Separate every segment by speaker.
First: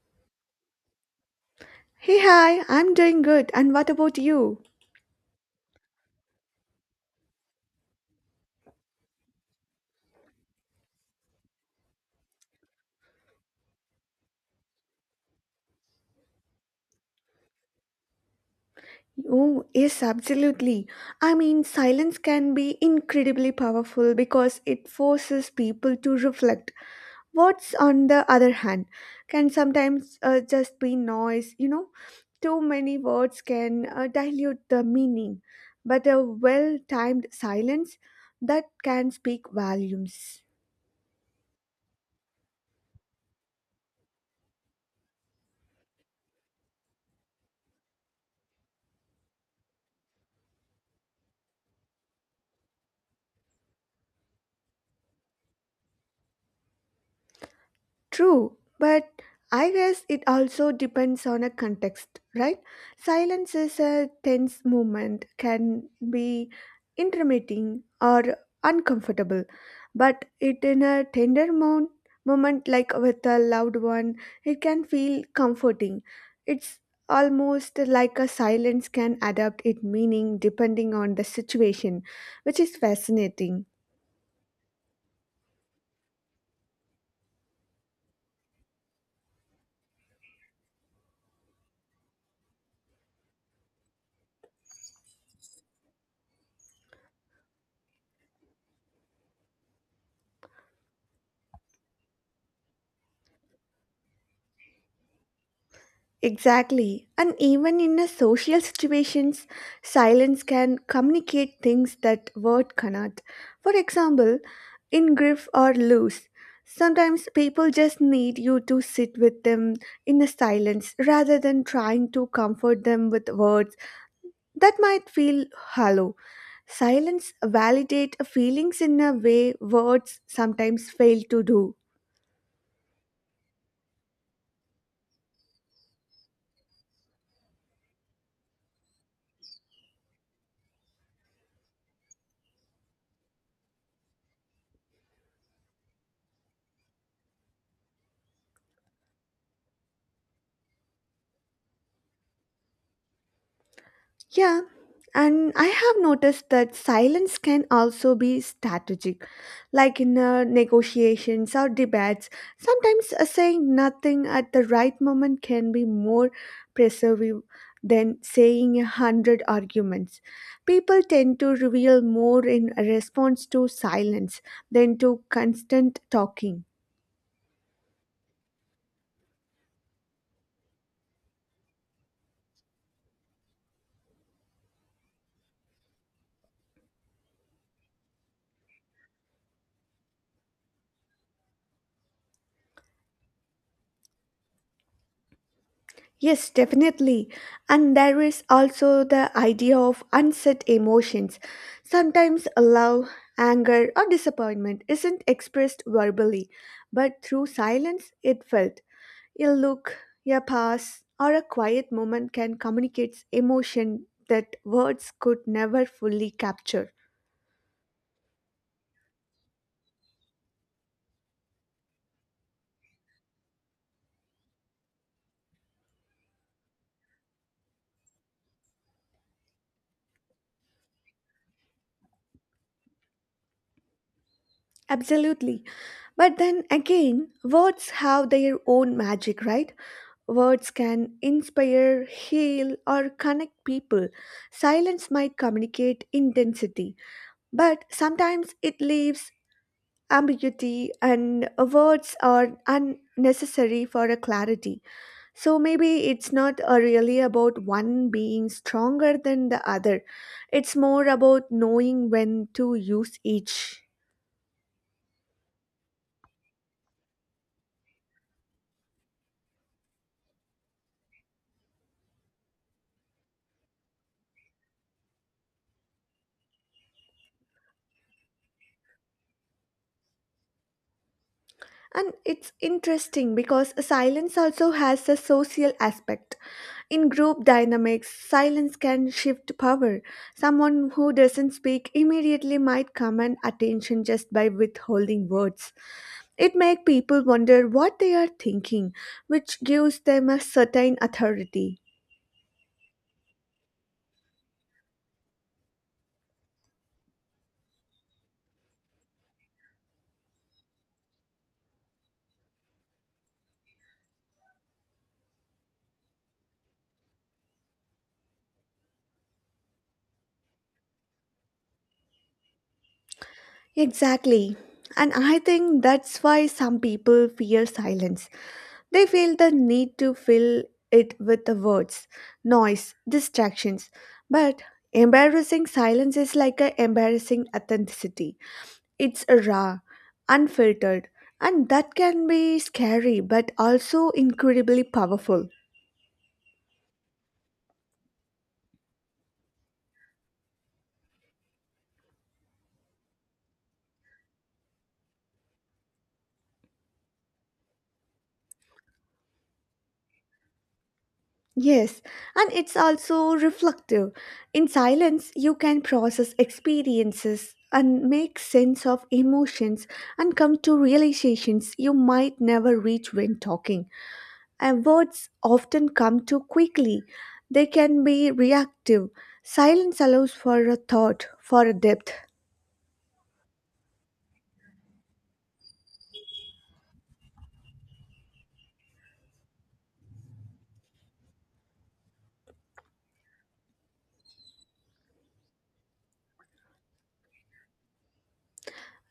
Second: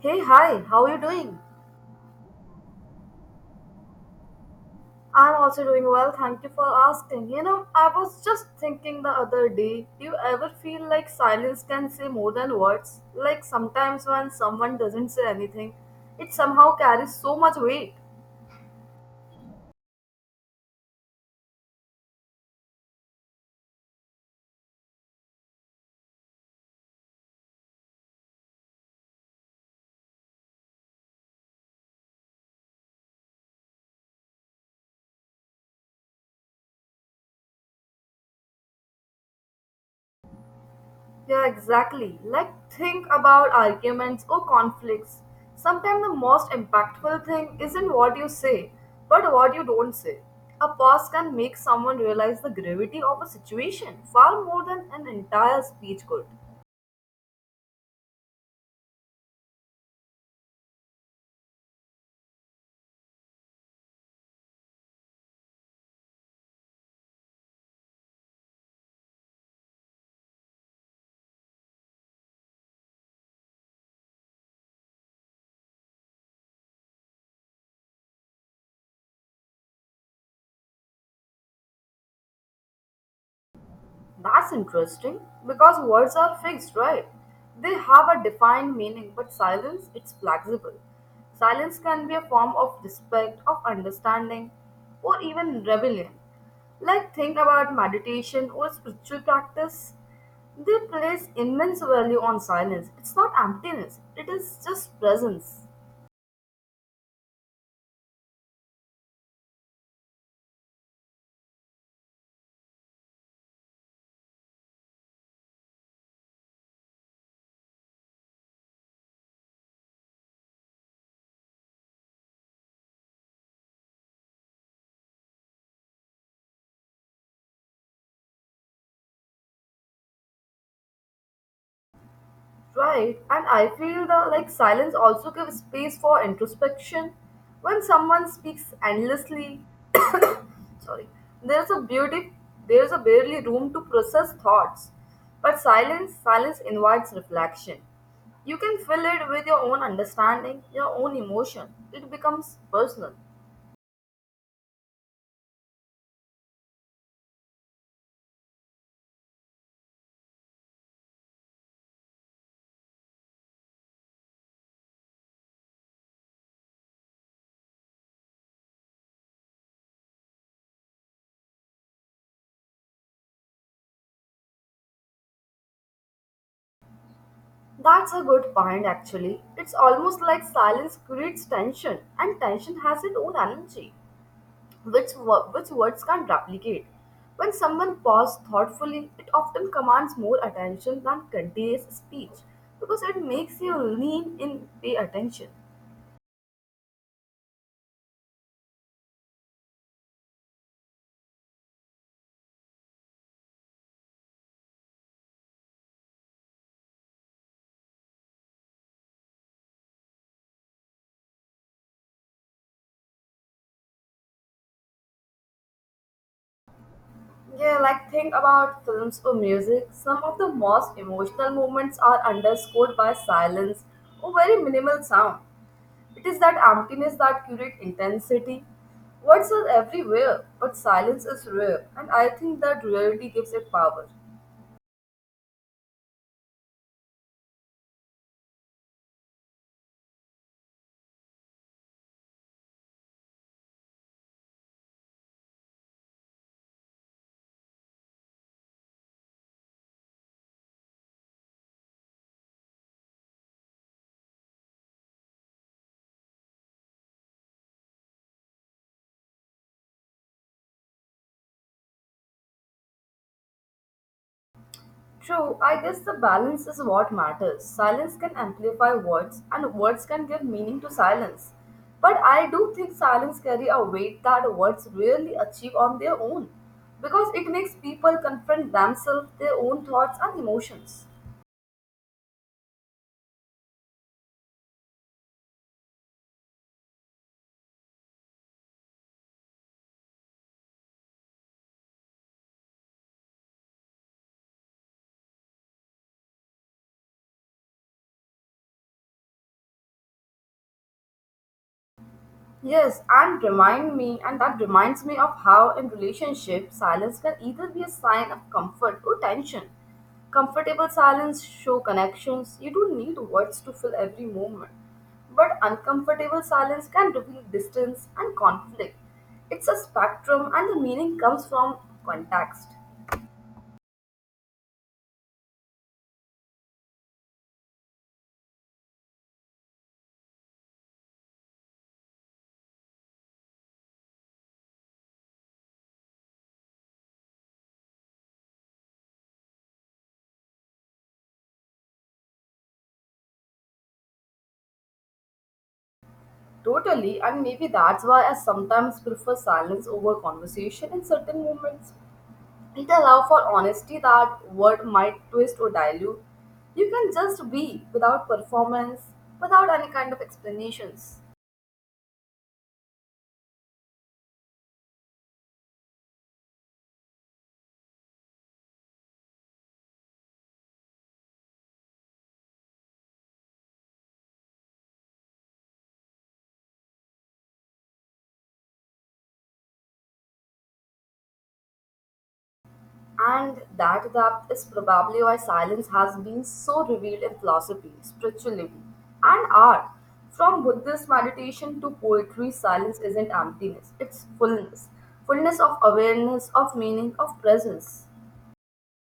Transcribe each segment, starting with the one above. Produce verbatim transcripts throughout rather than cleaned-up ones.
Speaker 1: Hey, hi, how are you doing?
Speaker 2: Hey, hi, I'm doing good. And what about you?
Speaker 1: I'm also doing well, thank you for asking. You know, I was just thinking the other day, do you ever feel like silence can say more than words? Like sometimes when someone doesn't say anything, it somehow carries so much weight.
Speaker 2: Oh, yes, absolutely. I mean, silence can be incredibly powerful because it forces people to reflect. What's on the other hand can sometimes uh, just be noise, you know? Too many words can uh, dilute the meaning, but a well timed silence that can speak volumes.
Speaker 1: Yeah, exactly. Like, think about arguments or conflicts. Sometimes the most impactful thing isn't what you say, but what you don't say. A pause can make someone realize the gravity of a situation far more than an entire speech could.
Speaker 2: True, but I guess it also depends on a context, right? Silence is a tense moment, can be intermitting or uncomfortable, but it in a tender mo- moment like with a loved one, it can feel comforting. It's almost like a silence can adapt its meaning depending on the situation, which is fascinating.
Speaker 1: That's interesting because words are fixed, right? They have a defined meaning, but silence it's flexible. Silence can be a form of respect, of understanding, or even rebellion. Like think about meditation or spiritual practice. They place immense value on silence. It's not emptiness, it is just presence.
Speaker 2: Exactly. And even in a social situations, silence can communicate things that word cannot. For example, in grief or loss, sometimes people just need you to sit with them in a silence rather than trying to comfort them with words that might feel hollow. Silence validate feelings in a way words sometimes fail to do.
Speaker 1: Right, and I feel the like silence also gives space for introspection. When someone speaks endlessly, sorry, there's a beauty, there's a barely room to process thoughts. But silence, silence invites reflection. You can fill it with your own understanding, your own emotion. It becomes personal.
Speaker 2: Yeah, and I have noticed that silence can also be strategic. Like in uh, negotiations or debates, sometimes uh, saying nothing at the right moment can be more persuasive than saying a hundred arguments. People tend to reveal more in response to silence than to constant talking.
Speaker 1: That's a good point, actually. It's almost like silence creates tension, and tension has its own energy, which, wo- which words can't replicate. When someone pauses thoughtfully, it often commands more attention than continuous speech because it makes you lean in, pay attention.
Speaker 2: Yes, definitely. And there is also the idea of unset emotions. Sometimes love, anger, or disappointment isn't expressed verbally, but through silence it felt. A look, a pause, or a quiet moment can communicate emotion that words could never fully capture.
Speaker 1: Yeah, like think about films or music. Some of the most emotional moments are underscored by silence or very minimal sound. It is that emptiness that creates intensity. Words are everywhere, but silence is rare, and I think that rarity gives it power.
Speaker 2: Absolutely. But then again, words have their own magic, right? Words can inspire, heal, or connect people. Silence might communicate intensity, but sometimes it leaves ambiguity, and words are unnecessary for a clarity. So maybe it's not uh, really about one being stronger than the other, it's more about knowing when to use each.
Speaker 1: True, I guess the balance is what matters. Silence can amplify words, and words can give meaning to silence. But I do think silence carry a weight that words rarely achieve on their own, because it makes people confront themselves, their own thoughts and emotions.
Speaker 2: And it's interesting because silence also has a social aspect. In group dynamics, silence can shift power. Someone who doesn't speak immediately might command attention just by withholding words. It makes people wonder what they are thinking, which gives them a certain authority.
Speaker 1: Yes, and remind me, and that reminds me of how in relationship silence can either be a sign of comfort or tension. Comfortable silence show connections. You don't need words to fill every moment. But uncomfortable silence can reveal distance and conflict. It's a spectrum and the meaning comes from context.
Speaker 2: Exactly. And I think that's why some people fear silence. They feel the need to fill it with the words, noise, distractions. But embarrassing silence is like an embarrassing authenticity. It's raw, unfiltered, and that can be scary but also incredibly powerful.
Speaker 1: Totally, and maybe that's why I sometimes prefer silence over conversation in certain moments. It allows for honesty that word might twist or dilute. You can just be without performance, without any kind of explanations.
Speaker 2: Yes, and it's also reflective. In silence, you can process experiences and make sense of emotions and come to realizations you might never reach when talking. And words often come too quickly, they can be reactive. Silence allows for a thought, for a depth.
Speaker 1: And that depth is probably why silence has been so revealed in philosophy, spirituality, and art. From Buddhist meditation to poetry, silence isn't emptiness, it's fullness. Fullness of awareness, of meaning, of presence.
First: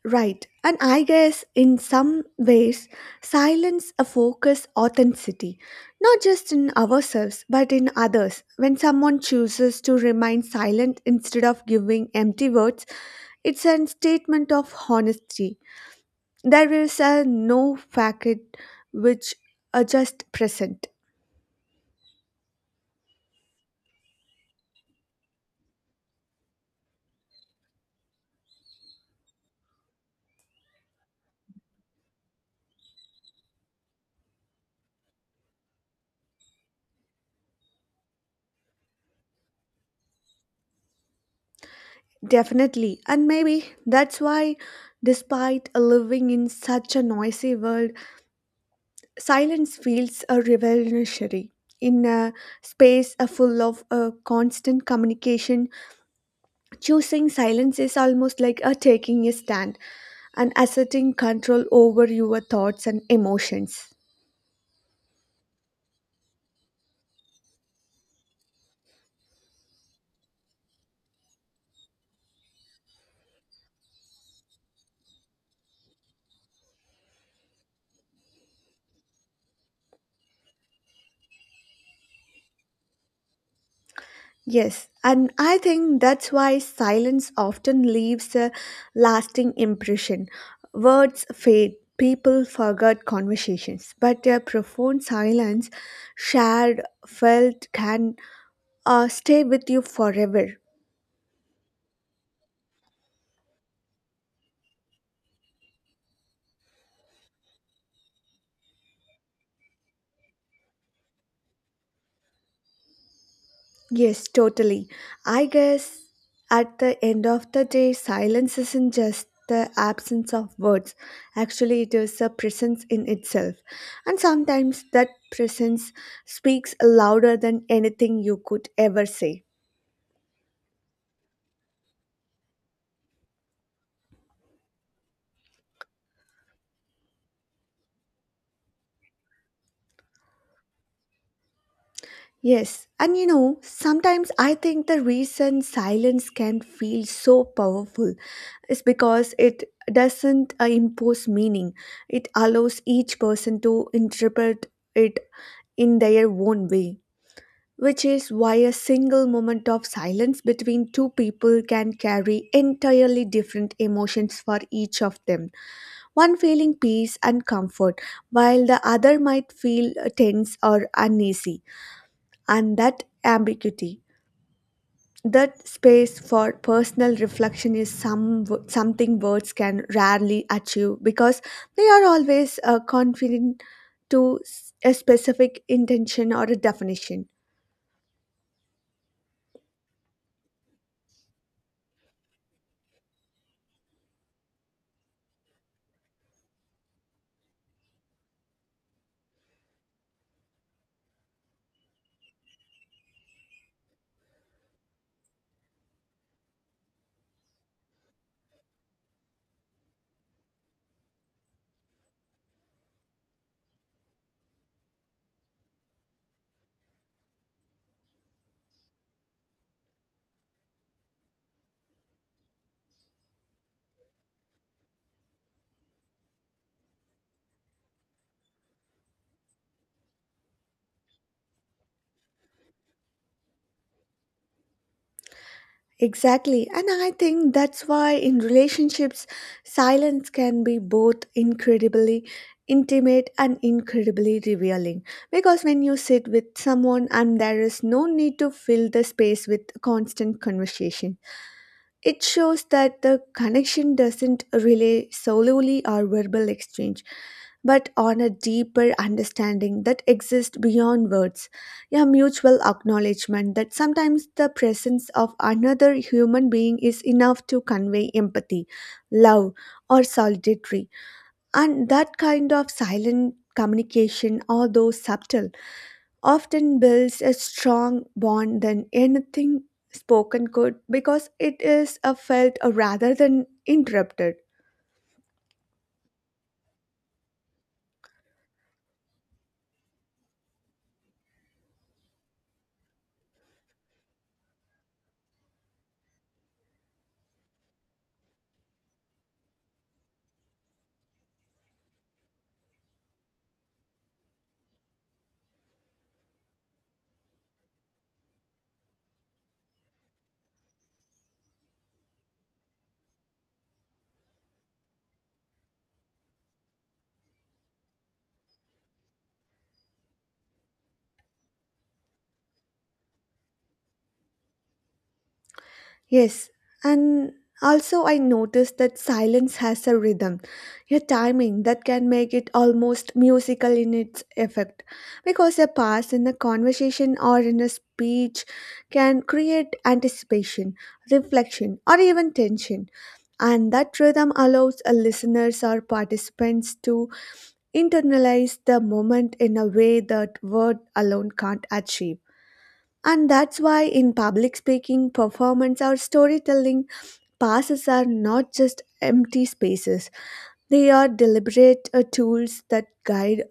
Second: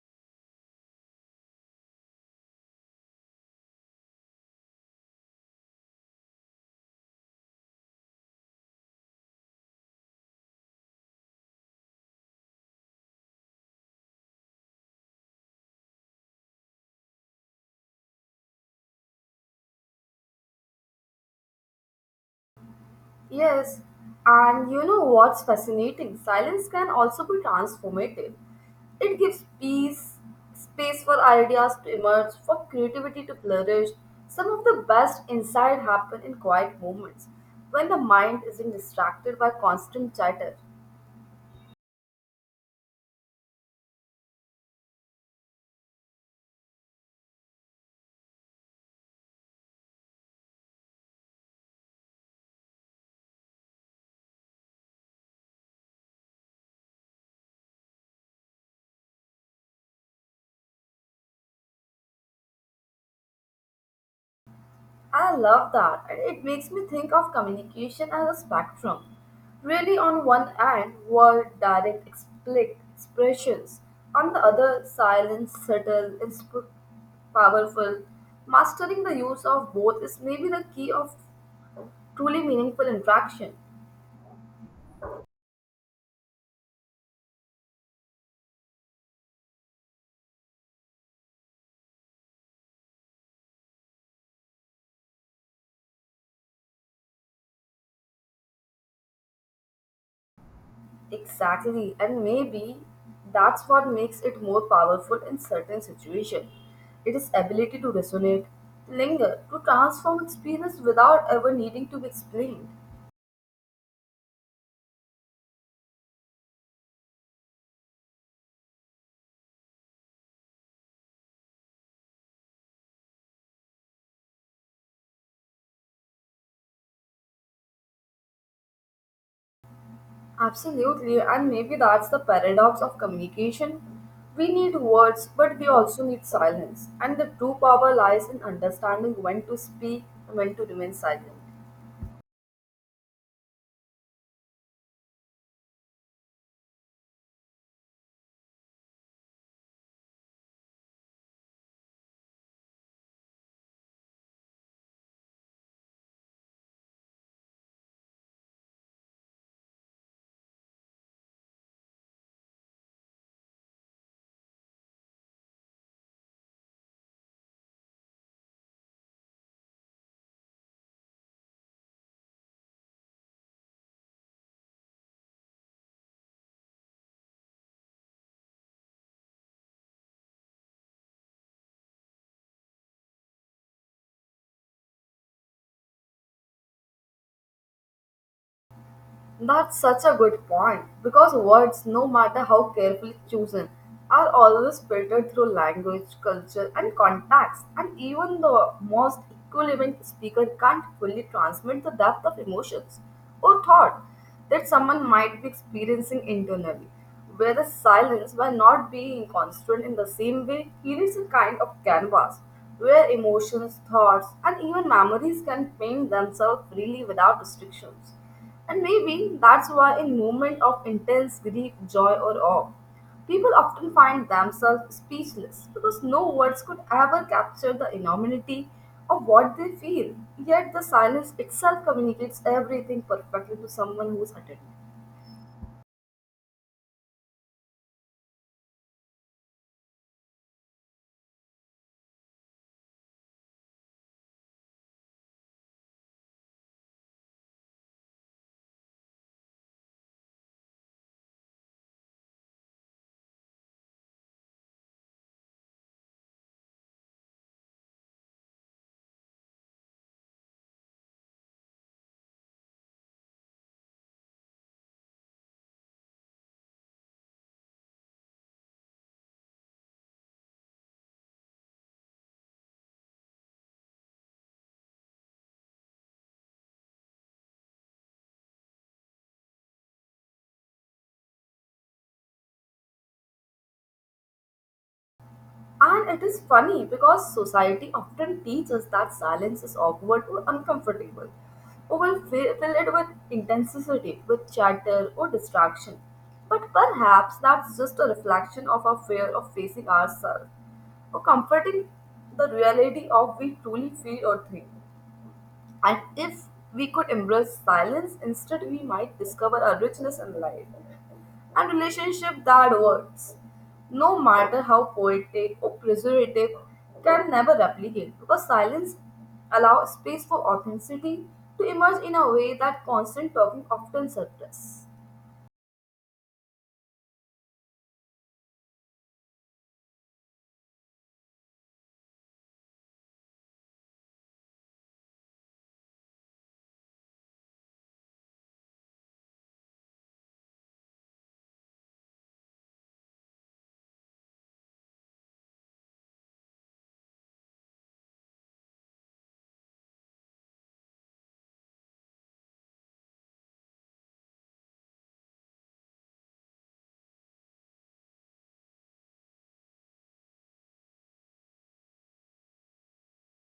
Speaker 2: Right, and I guess in some ways, silence a focus authenticity, not just in ourselves but in others. When someone chooses to remain silent instead of giving empty words, it's a statement of honesty. There is a no facade which are just present,
Speaker 1: Yes, and you know what's fascinating? Silence can also be transformative. It gives peace, space for ideas to emerge, for creativity to flourish. Some of the best insight happen in quiet moments when the mind isn't distracted by constant chatter.
Speaker 2: definitely, and maybe that's why, despite living in such a noisy world, silence feels a revolutionary in a space uh, full of uh, constant communication choosing silence is almost like a taking a stand and asserting control over your thoughts and emotions
Speaker 1: I love that, and it makes me think of communication as a spectrum. Really, on one end were direct explicit expressions, on the other, silent, subtle, insp- powerful. Mastering the use of both is maybe the key of truly meaningful interaction.
Speaker 2: yes and I think that's why silence often leaves a lasting impression words fade people forget conversations but a profound silence shared felt can uh, stay with you forever.
Speaker 1: Exactly, and maybe that's what makes it more powerful in certain situations. It is ability to resonate, to linger, to transform experience without ever needing to be explained.
Speaker 2: Yes, totally. I guess at the end of the day, silence isn't just the absence of words. Actually, it is a presence in itself. And sometimes that presence speaks louder than anything you could ever say.
Speaker 1: Absolutely, and maybe that's the paradox of communication. We need words, but we also need silence. And the true power lies in understanding when to speak and when to remain silent.
Speaker 2: Yes, and you know, sometimes I think the reason silence can feel so powerful is because it doesn't uh, impose meaning. It allows each person to interpret it in their own way, which is why a single moment of silence between two people can carry entirely different emotions for each of them. One feeling peace and comfort, while the other might feel uh, tense or uneasy, and that ambiguity that space for personal reflection is some something words can rarely achieve because they are always uh, confined to s- a specific intention or a definition.
Speaker 1: That's such a good point because words, no matter how carefully chosen, are always filtered through language, culture, and context, and even the most eloquent speaker can't fully transmit the depth of emotions or thought that someone might be experiencing internally. Whereas silence, by not being constant in the same way, creates a kind of canvas where emotions, thoughts, and even memories can paint themselves freely without restrictions. And maybe that's why, in moments of intense grief, joy, or awe, people often find themselves speechless because no words could ever capture the enormity of what they feel. Yet, the silence itself communicates everything perfectly to someone who's attentive.
Speaker 2: Exactly, and I think that's why in relationships, silence can be both incredibly intimate and incredibly revealing. Because when you sit with someone and there is no need to fill the space with constant conversation, it shows that the connection doesn't rely solely on verbal exchange, but on a deeper understanding that exists beyond words, a mutual acknowledgement that sometimes the presence of another human being is enough to convey empathy, love, or solidarity. And that kind of silent communication, although subtle, often builds a strong bond than anything spoken could because it is a felt rather than interrupted.
Speaker 1: And it is funny because society often teaches that silence is awkward or uncomfortable, or will fill, fill it with intensity, with chatter or distraction. But perhaps that's just a reflection of our fear of facing ourselves, or comforting the reality of we truly feel or think. And if we could embrace silence, instead we might discover a richness in life and relationship that words, no matter how poetic or preservative, can never replicate because silence allows space for authenticity to emerge in a way that constant talking often suppresses.
Speaker 2: Yes, and also I noticed that silence has a rhythm, a timing that can make it almost musical in its effect because a pause in a conversation or in a speech can create anticipation, reflection, or even tension and that rhythm allows a listeners or participants to internalize the moment in a way that word alone can't achieve. And that's why in public speaking, performance, or storytelling, passes are not just empty spaces. They are deliberate uh, tools that guide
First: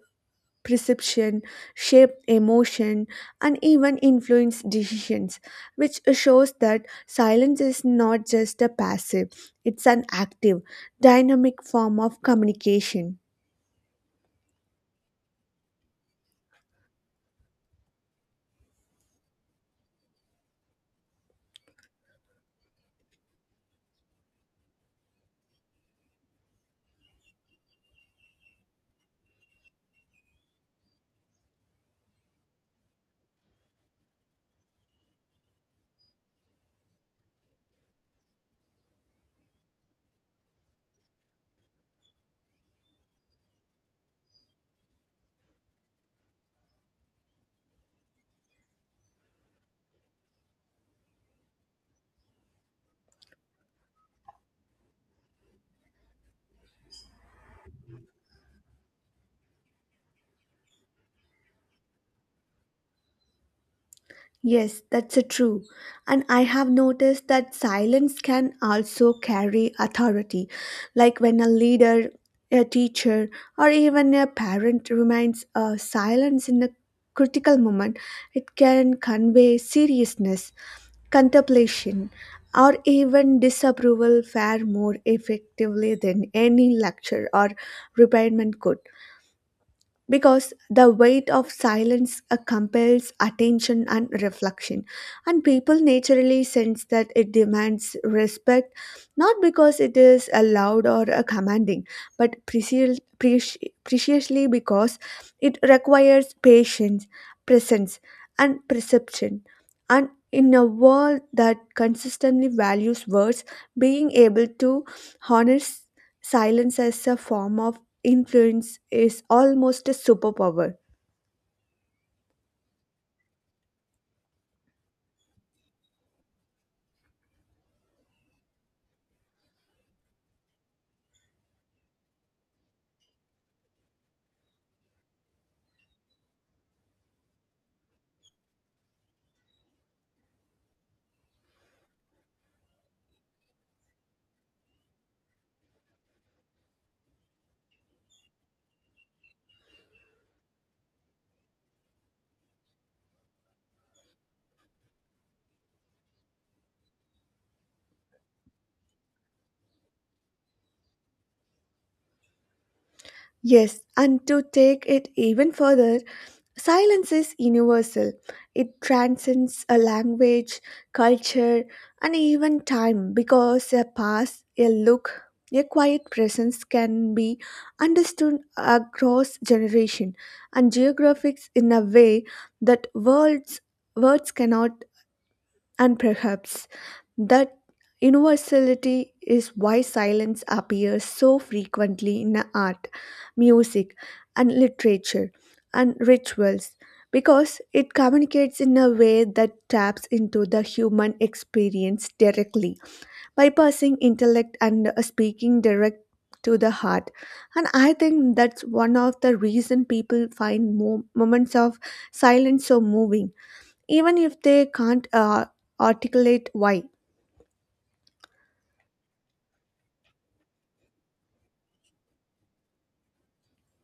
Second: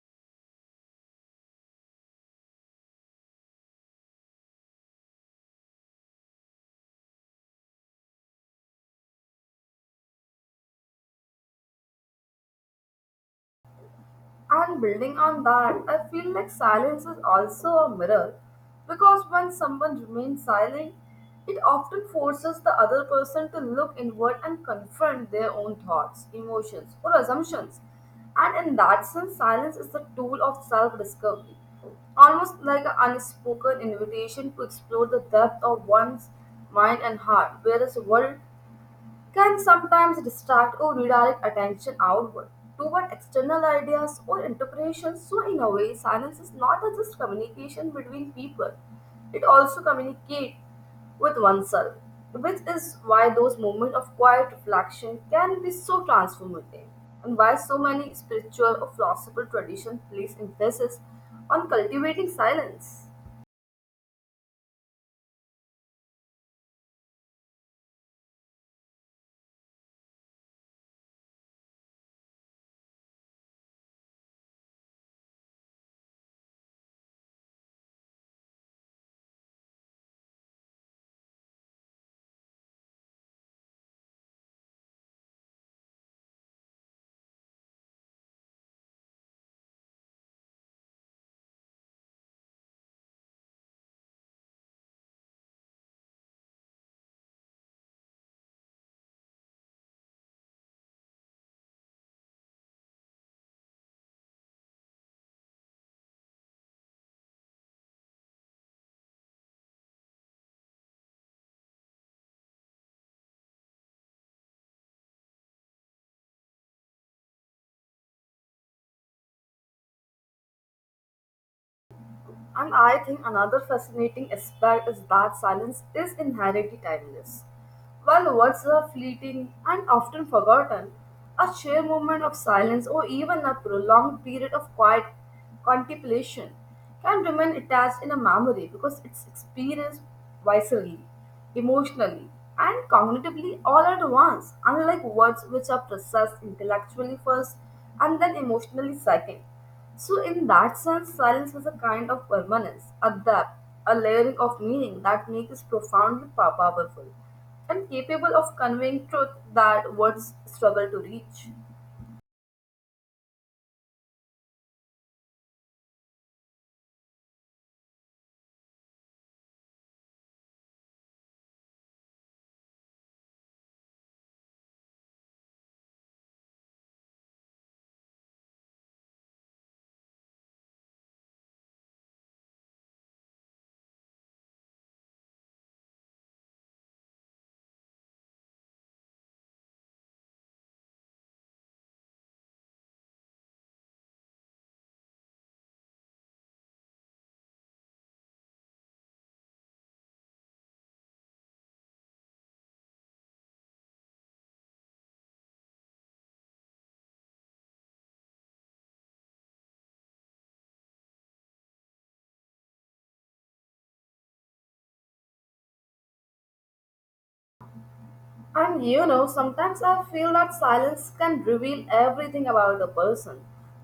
Speaker 2: perception, shape emotion, and even influence decisions, which shows that silence is not just a passive, it's an active, dynamic form of communication.
Speaker 1: And building on that, I feel like silence is also a mirror because when someone remains silent, it often forces the other person to look inward and confront their own thoughts, emotions, or assumptions. And in that sense, silence is the tool of self discovery, almost like an unspoken invitation to explore the depth of one's mind and heart, whereas world can sometimes distract or redirect attention outward toward external ideas or interpretations. So, in a way, silence is not just communication between people, it also communicates with oneself, which is why those moments of quiet reflection can be so transformative and why so many spiritual or philosophical traditions place emphasis on cultivating silence.
Speaker 2: Yes, that's a true. And I have noticed that silence can also carry authority. Like when a leader, a teacher, or even a parent remains uh, silence in a critical moment, it can convey seriousness, contemplation, or even disapproval far more effectively than any lecture or reprimand could because the weight of silence uh, compels attention and reflection and people naturally sense that it demands respect not because it is uh, loud or uh, commanding but preci- preci- preciously because it requires patience presence and perception and in a world that consistently values words being able to harness silence as a form of influence is almost a superpower.
Speaker 1: And I think another fascinating aspect is that silence is inherently timeless. While words are fleeting and often forgotten, a sheer moment of silence or even a prolonged period of quiet contemplation can remain attached in a memory because it's experienced viscerally, emotionally, and cognitively all at once, unlike words which are processed intellectually first and then emotionally second. So, in that sense, silence is a kind of permanence, a depth, a layering of meaning that makes it profoundly pow- powerful and capable of conveying truth that words struggle to reach.
Speaker 2: Yes, and to take it even further, silence is universal. It transcends a language, culture, and even time because a pass, a look, a quiet presence can be understood across generation and geographics in a way that words words cannot and perhaps that universality is why silence appears so frequently in art, music, and literature and rituals because it communicates in a way that taps into the human experience directly, bypassing intellect and speaking direct to the heart and I think that's one of the reason people find mo- moments of silence so moving even if they can't uh, articulate why.
Speaker 1: And you know, sometimes I feel that silence can reveal everything about a person.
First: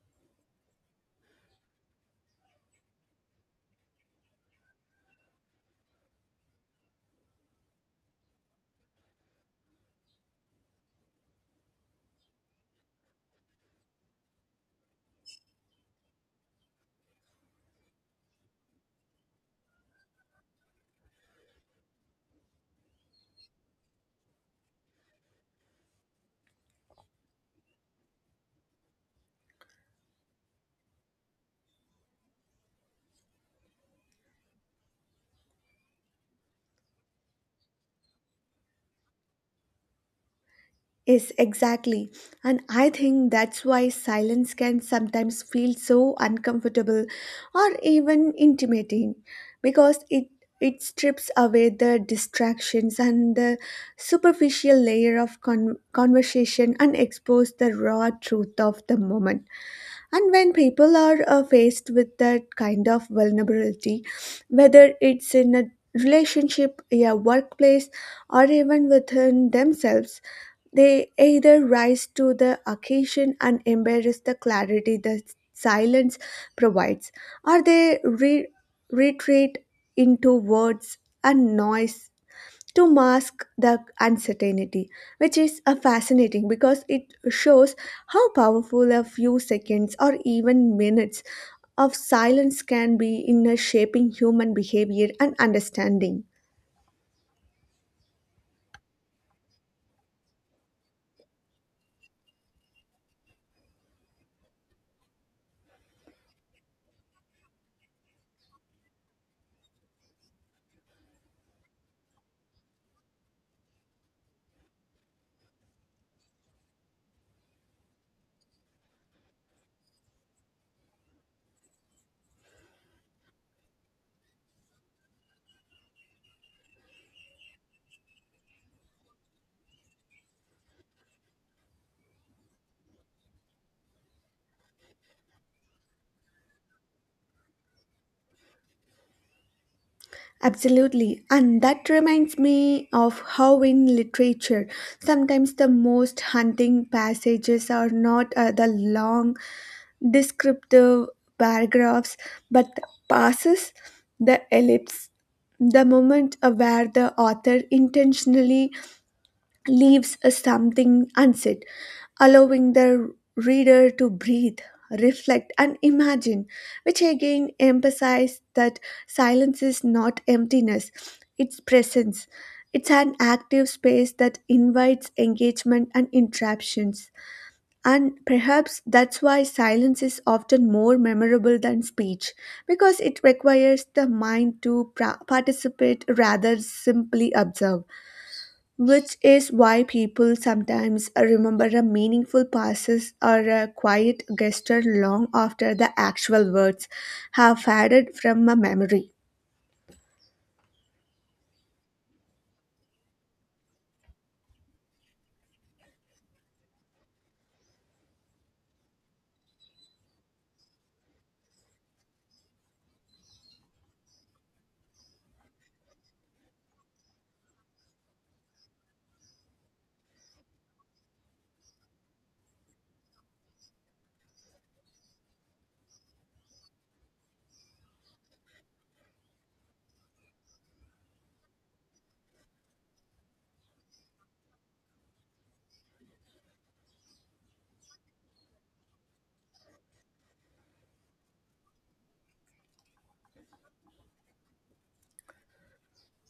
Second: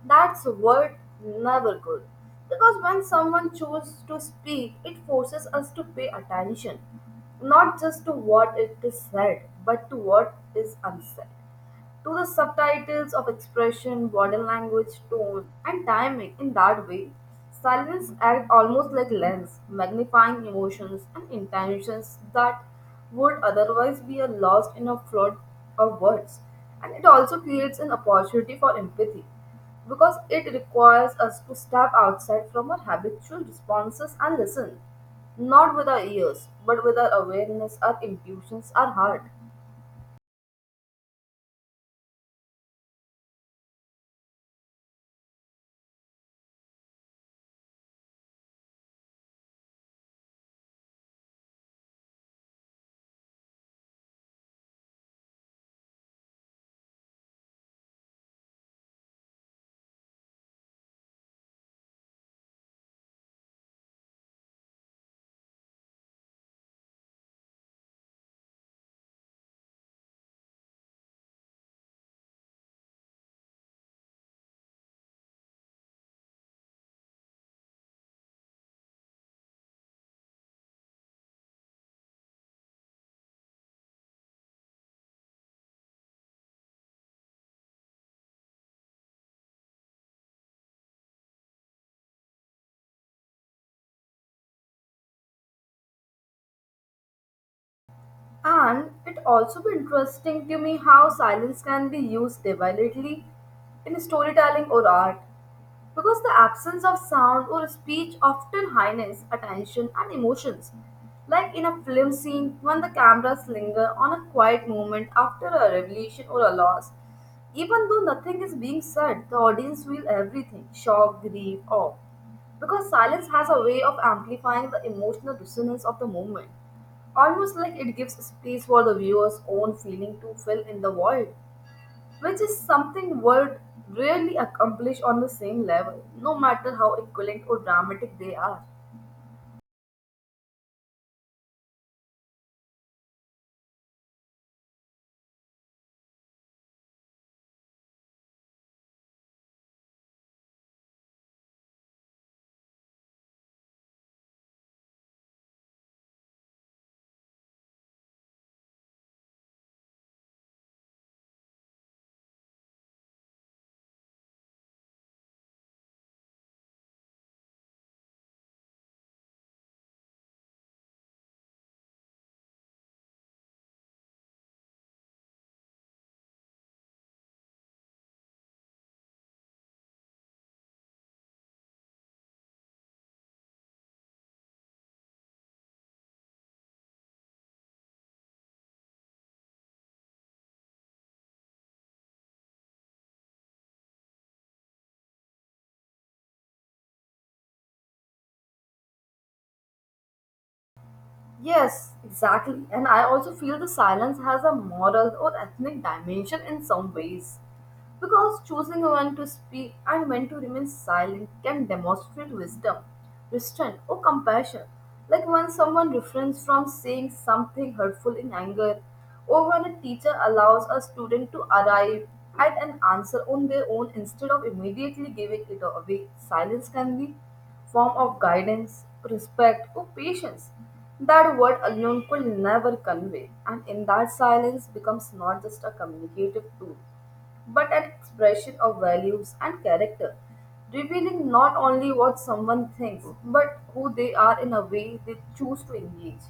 Speaker 1: That's a word never could. Because when someone chooses to speak, it forces us to pay attention, not just to what it is said, but to what is unsaid, to the subtitles of expression, body language, tone, and timing. In that way, silence acts almost like lens, magnifying emotions and intentions that would otherwise be lost in a flood of words. And it also creates an opportunity for empathy because it requires us to step outside from our habitual responses and listen, not with our ears, but with our awareness, our intuitions, our heart.
Speaker 2: Yes, exactly. And I think that's why silence can sometimes feel so uncomfortable or even intimidating because it it strips away the distractions and the superficial layer of con- conversation and expose the raw truth of the moment. And when people are uh, faced with that kind of vulnerability, whether it's in a relationship, a workplace, or even within themselves, they either rise to the occasion and embrace the clarity the silence provides, or they re- retreat into words and noise to mask the uncertainty, which is uh, fascinating because it shows how powerful a few seconds or even minutes of silence can be in uh, shaping human behavior and understanding.
Speaker 1: And it also be interesting to me how silence can be used deliberately in storytelling or art because the absence of sound or speech often heightens attention and emotions. Like in a film scene, when the cameras linger on a quiet moment after a revelation or a loss, even though nothing is being said, the audience feel everything shock, grief, awe. Because silence has a way of amplifying the emotional dissonance of the moment, almost like it gives space for the viewer's own feeling to fill in the void which is something world rarely accomplish on the same level, no matter how equivalent or dramatic they are.
Speaker 2: Absolutely. And that reminds me of how in literature, sometimes the most haunting passages are not uh, the long descriptive paragraphs, but the passes, the ellipse, the moment uh, where the author intentionally leaves something unsaid, allowing the reader to breathe, reflect, and imagine, which again emphasizes that silence is not emptiness, it's presence. It's an active space that invites engagement and interruptions. And perhaps that's why silence is often more memorable than speech, because it requires the mind to pra- participate rather simply observe which is why people sometimes uh, remember a meaningful passes or a quiet gesture long after the actual words have faded from a memory.
Speaker 1: Yes, exactly. And I also feel the silence has a moral or ethnic dimension in some ways. Because choosing when to speak and when to remain silent can demonstrate wisdom, restraint, or compassion. Like when someone refrains from saying something hurtful in anger or when a teacher allows a student to arrive at an answer on their own instead of immediately giving it away. Silence can be form of guidance, respect, or patience that word alone could never convey. And in that silence becomes not just a communicative tool, but an expression of values and character, revealing not only what someone thinks, but who they are in a way they choose to engage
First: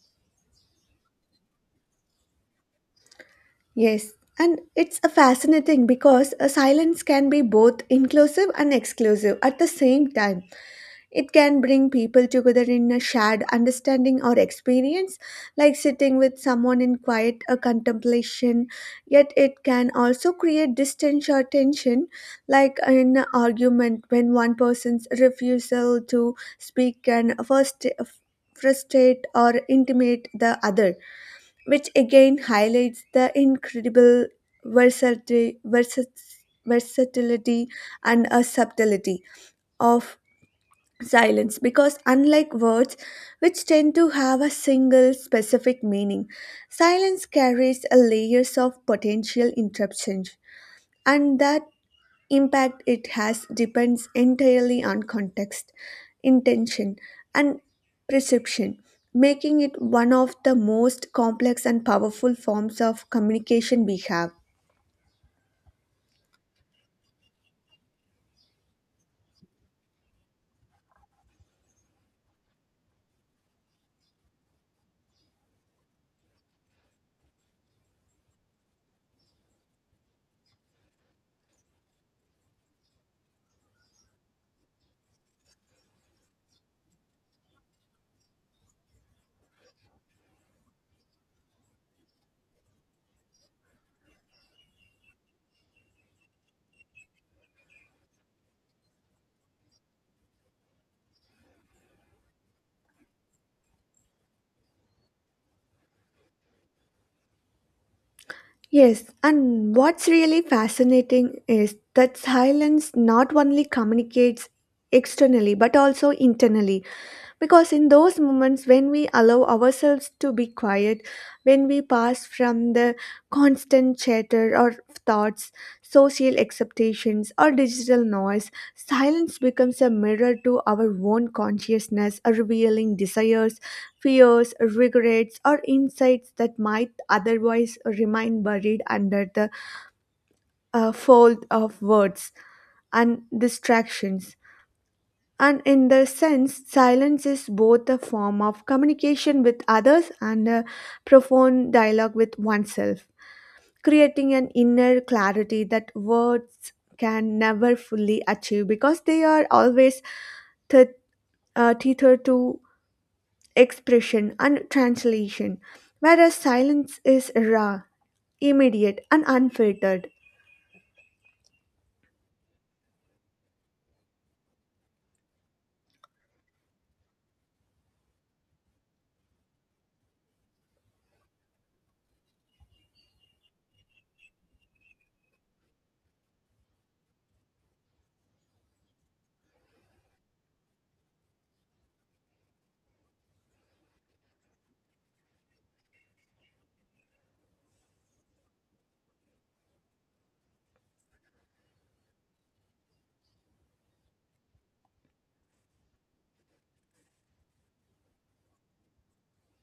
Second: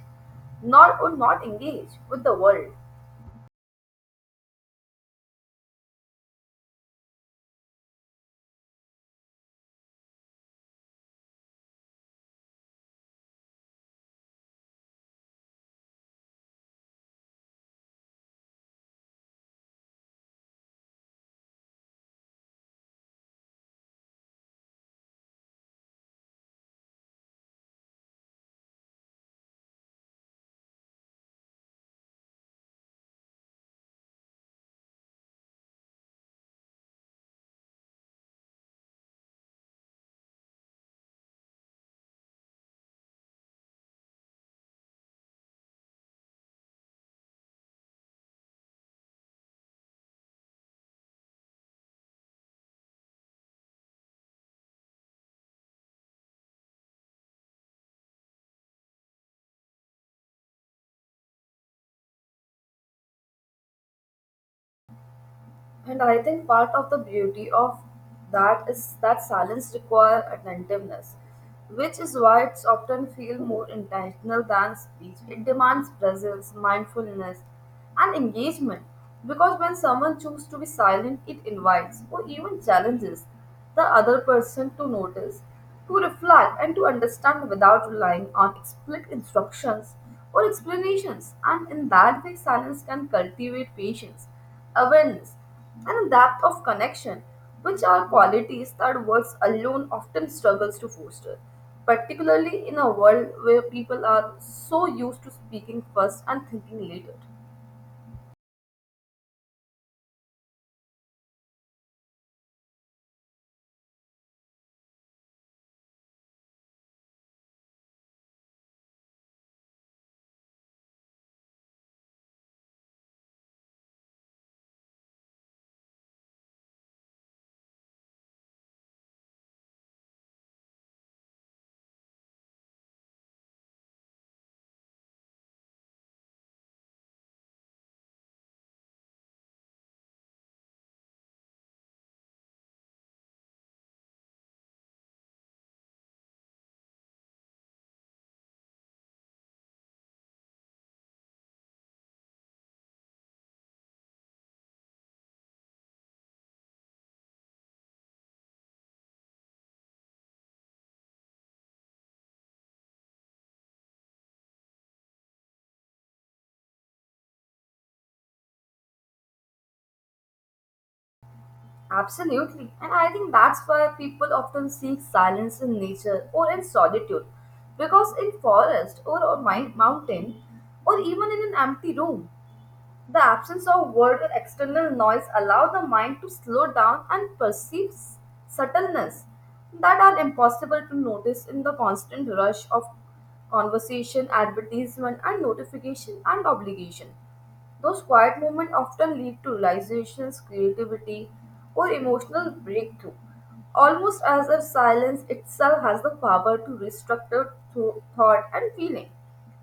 Speaker 1: nor would not engage with the world.
Speaker 2: Yes, and it's a fascinating because a silence can be both inclusive and exclusive at the same time. It can bring people together in a shared understanding or experience, like sitting with someone in quiet or contemplation. Yet, it can also create distance or tension, like in an argument when one person's refusal to speak can first frustrate or intimidate the other, which again highlights the incredible versati- versat- versatility and uh, subtlety of silence because unlike words which tend to have a single specific meaning silence carries a layers of potential interruptions and that impact it has depends entirely on context intention and perception making it one of the most complex and powerful forms of communication we have.
Speaker 1: And I think part of the beauty of that is that silence requires attentiveness, which is why it's often feel more intentional than speech. It demands presence, mindfulness, and engagement. Because when someone chooses to be silent, it invites or even challenges the other person to notice, to reflect, and to understand without relying on explicit instructions or explanations. And in that way, silence can cultivate patience awareness and a depth of connection, which are qualities that words alone often struggles to foster, particularly in a world where people are so used to speaking first and thinking later.
Speaker 2: Yes, and what's really fascinating is that silence not only communicates externally but also internally. Because in those moments when we allow ourselves to be quiet, when we pass from the constant chatter or thoughts, social acceptations, or digital noise, silence becomes a mirror to our own consciousness, revealing desires, fears, regrets, or insights that might otherwise remain buried under the uh, fold of words and distractions. And in the sense, silence is both a form of communication with others and a profound dialogue with oneself, creating an inner clarity that words can never fully achieve because they are always th- uh, tethered to expression and translation, whereas silence is raw, immediate, and unfiltered.
Speaker 1: Absolutely, and I think that's why people often seek silence in nature or in solitude, because in forest or a mi- mountain, or even in an empty room, the absence of word or external noise allow the mind to slow down and perceive s- subtleness that are impossible to notice in the constant rush of conversation, advertisement, and notification and obligation. Those quiet moments often lead to realizations, creativity, or emotional breakthrough, almost as if silence itself has the power to restructure tho- thought and feeling,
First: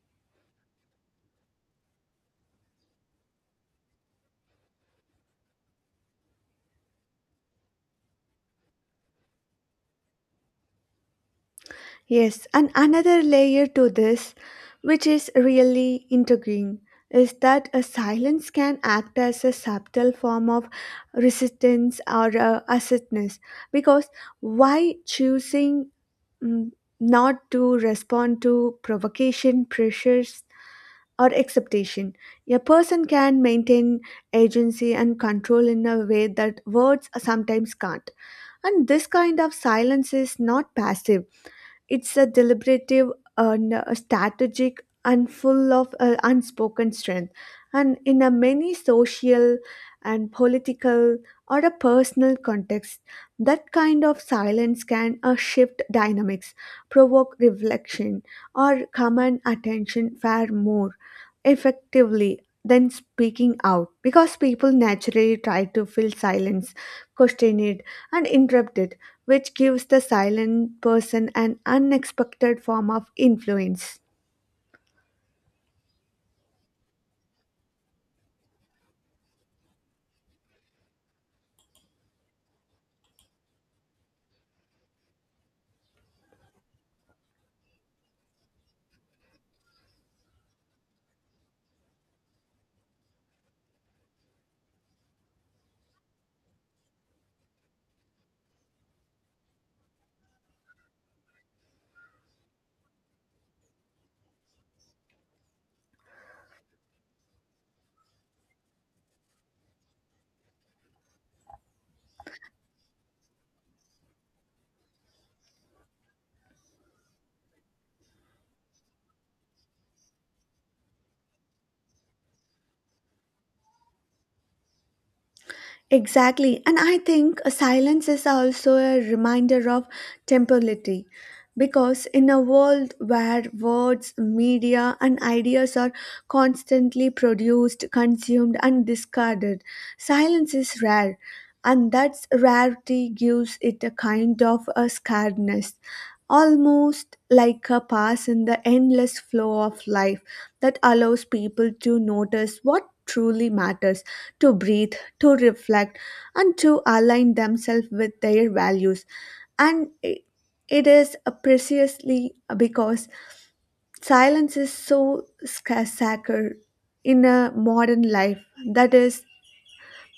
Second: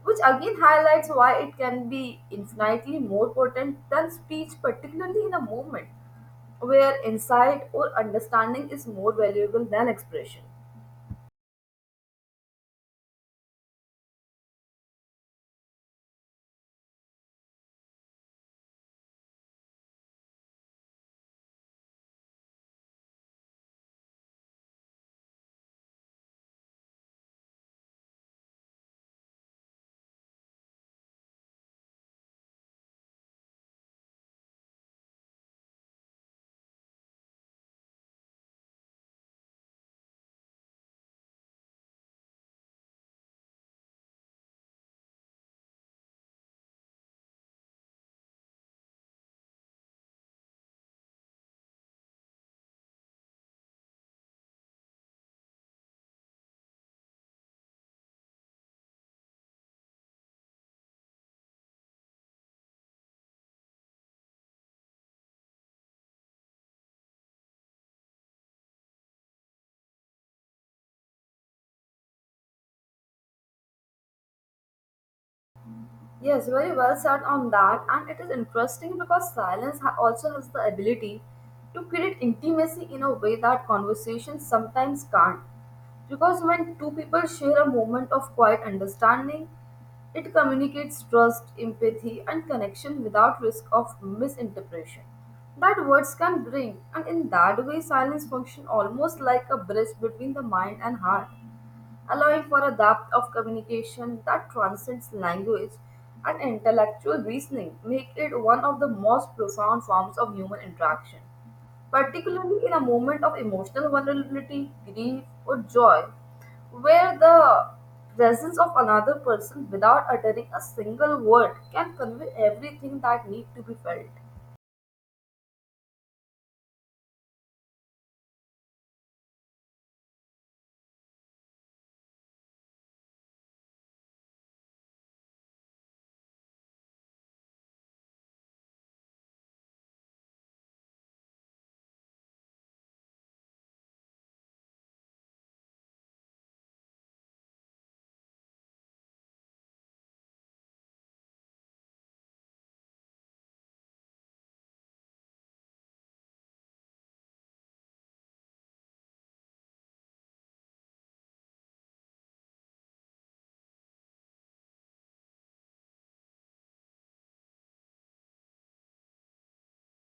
Speaker 1: which again highlights why it can be infinitely more potent than speech, particularly in a moment where insight or understanding is more valuable than expression.
Speaker 2: Yes, and another layer to this, which is really intriguing, is that a silence can act as a subtle form of resistance or uh, assertiveness, because why choosing mm, not to respond to provocation, pressures, or acceptation. A person can maintain agency and control in a way that words sometimes can't. And this kind of silence is not passive. It's a deliberative, uh, n- strategic, and full of uh, unspoken strength. And in a many social and political or a personal context, that kind of silence can uh, shift dynamics, provoke reflection, or command attention far more effectively than speaking out, because people naturally try to fill silence, question it, and interrupt it, which gives the silent person an unexpected form of influence.
Speaker 1: Yes, very well said on that. And it is interesting because silence ha- also has the ability to create intimacy in a way that conversation sometimes can't. Because when two people share a moment of quiet understanding, it communicates trust, empathy, and connection without risk of misinterpretation that words can bring. And in that way, silence functions almost like a bridge between the mind and heart allowing for a depth of communication that transcends language and intellectual reasoning, make it one of the most profound forms of human interaction. Particularly in a moment of emotional vulnerability, grief, or joy, where the presence of another person without uttering a single word can convey everything that needs to be felt.
Speaker 2: Exactly. And I think a silence is also a reminder of temporality, because in a world where words, media, and ideas are constantly produced, consumed, and discarded, silence is rare. And that rarity gives it a kind of a scarceness, almost like a pass in the endless flow of life that allows people to notice what truly matters, to breathe, to reflect, and to align themselves with their values. And i- it is uh, precisely because silence is so sca- sacred in a modern life, that is,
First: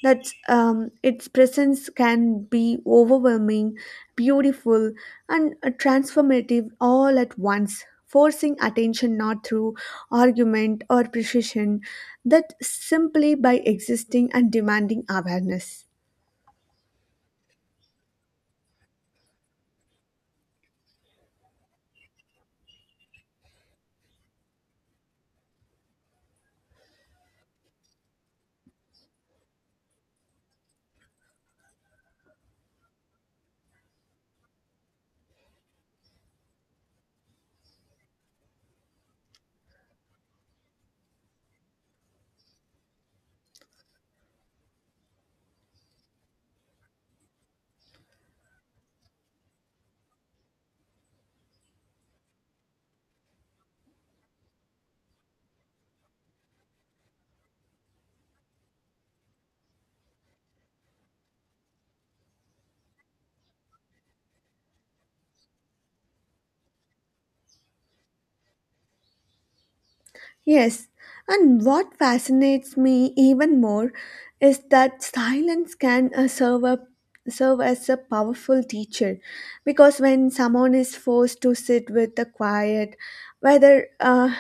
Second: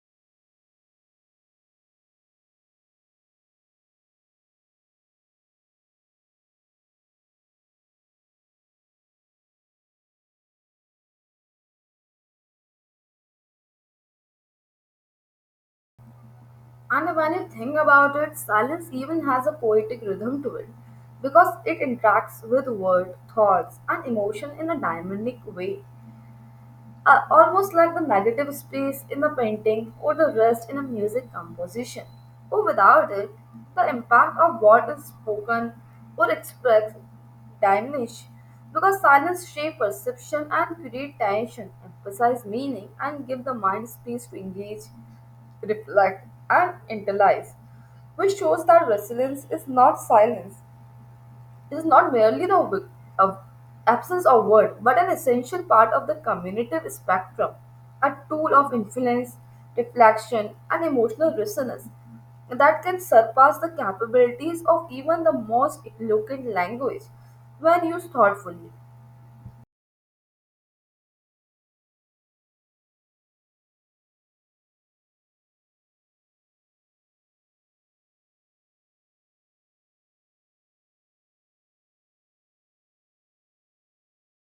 Speaker 2: that um, its presence can be overwhelming, beautiful, and uh, transformative all at once, forcing attention not through argument or precision, that simply by existing and demanding awareness.
Speaker 1: And when you think about it, silence even has a poetic rhythm to it because it interacts with words, thoughts, and emotion in a dynamic way are almost like the negative space in a painting or the rest in a music composition. Or without it, the impact of what is spoken or expressed diminish because silence shape perception and create tension, emphasize meaning, and give the mind space to engage, reflect, and internalize, which shows that resilience is not silence is not merely the wi- of absence of word, but an essential part of the communicative spectrum, a tool of influence, reflection, and emotional resonance that can surpass the capabilities of even the most eloquent language when used thoughtfully.
Speaker 2: Yes, and what fascinates me even more is that silence can uh, serve a serve as a powerful teacher, because when someone is forced to sit with the quiet, whether uh,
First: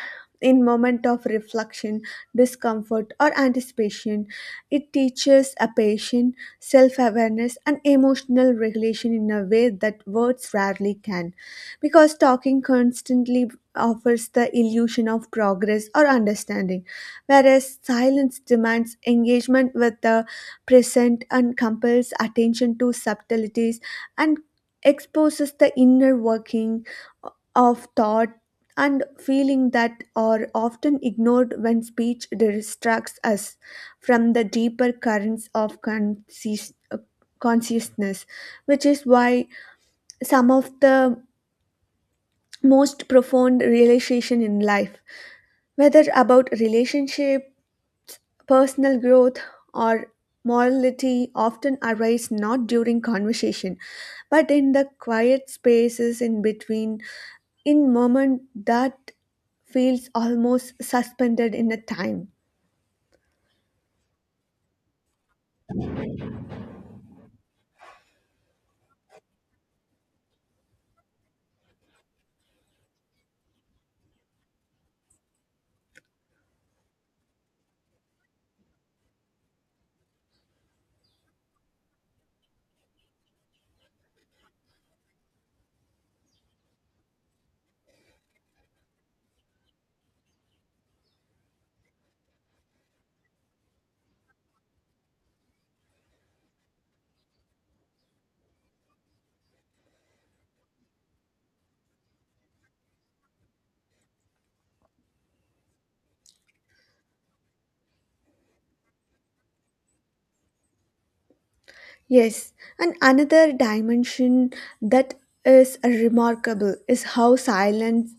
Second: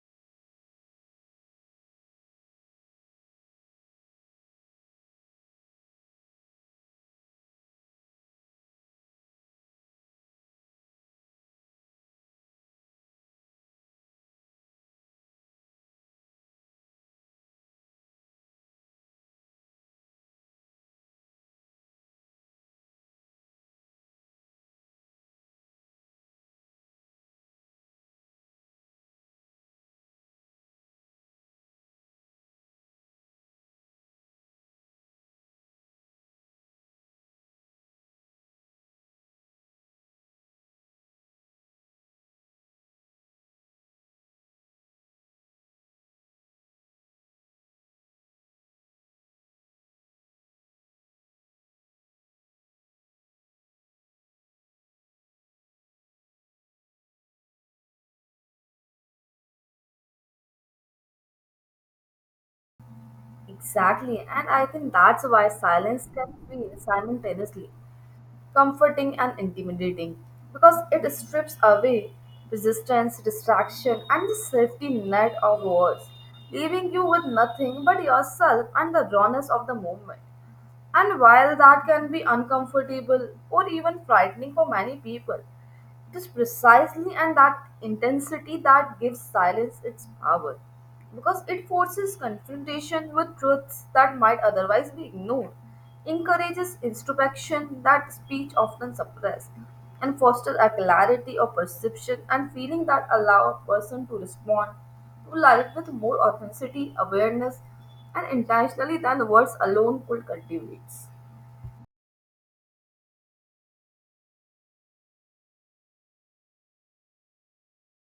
Speaker 2: in moment of reflection, discomfort, or anticipation, it teaches a patient self-awareness and emotional regulation in a way that words rarely can, because talking constantly offers the illusion of progress or understanding, whereas silence demands engagement with the present and compels attention to subtleties, and exposes the inner working of thought and feeling that are often ignored when speech distracts us from the deeper currents of conscious- uh, consciousness, which is why some of the most profound realization in life, whether about relationship, personal growth, or morality, often arise not during conversation, but in the quiet spaces in between, in moment that feels almost suspended in a time.
Speaker 1: Exactly, and I think that's why silence can feel simultaneously comforting and intimidating because it strips away resistance, distraction, and the safety net of words, leaving you with nothing but yourself and the rawness of the moment. And while that can be uncomfortable or even frightening for many people, it is precisely and that intensity that gives silence its power because it forces confrontation with truths that might otherwise be ignored, encourages introspection that speech often suppresses, and fosters a clarity of perception and feeling that allow a person to respond to life with more authenticity, awareness, and intentionally than words alone could cultivate.
Speaker 2: Yes, and another dimension that is remarkable is how silence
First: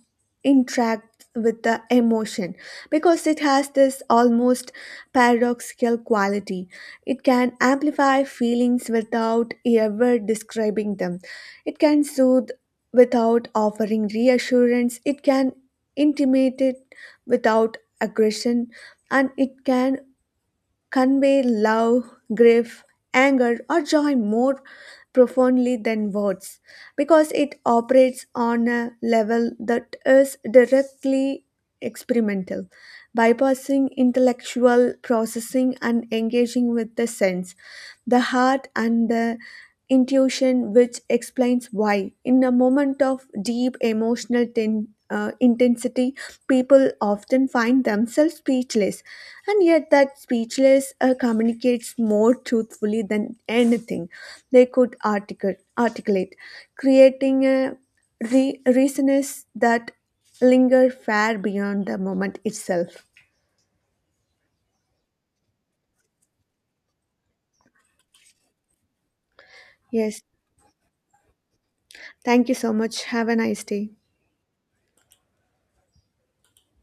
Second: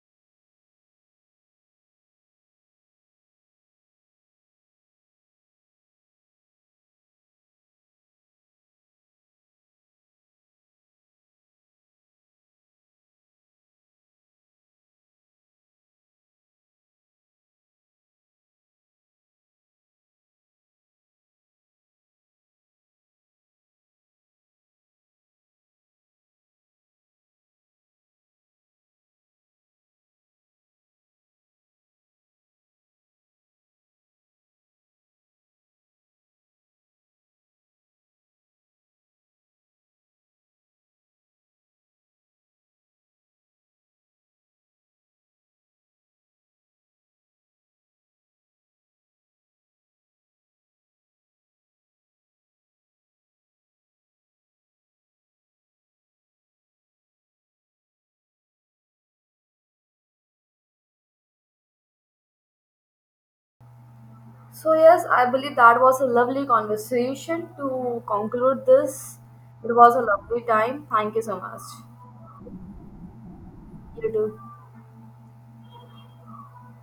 Speaker 2: interacts with the emotion, because it has this almost paradoxical quality. It can amplify feelings without ever describing them, it can soothe without offering reassurance, it can intimidate without aggression, and it can convey love, grief, anger, or joy more profoundly than words, because it operates on a level that is directly experimental, bypassing intellectual processing and engaging with the sense, the heart, and the intuition, which explains why, in a moment of deep emotional ten- uh, intensity, people often find themselves speechless, and yet that speechless uh, communicates more truthfully than anything they could articu- articulate, creating a re- resonance that linger far beyond the moment itself.
Speaker 1: So, yes, I believe that was a lovely conversation to conclude this. It was a
Speaker 2: Yes,
Speaker 1: lovely time. Thank you so much.
Speaker 2: thank you so much. Have a nice day.
Speaker 1: You too.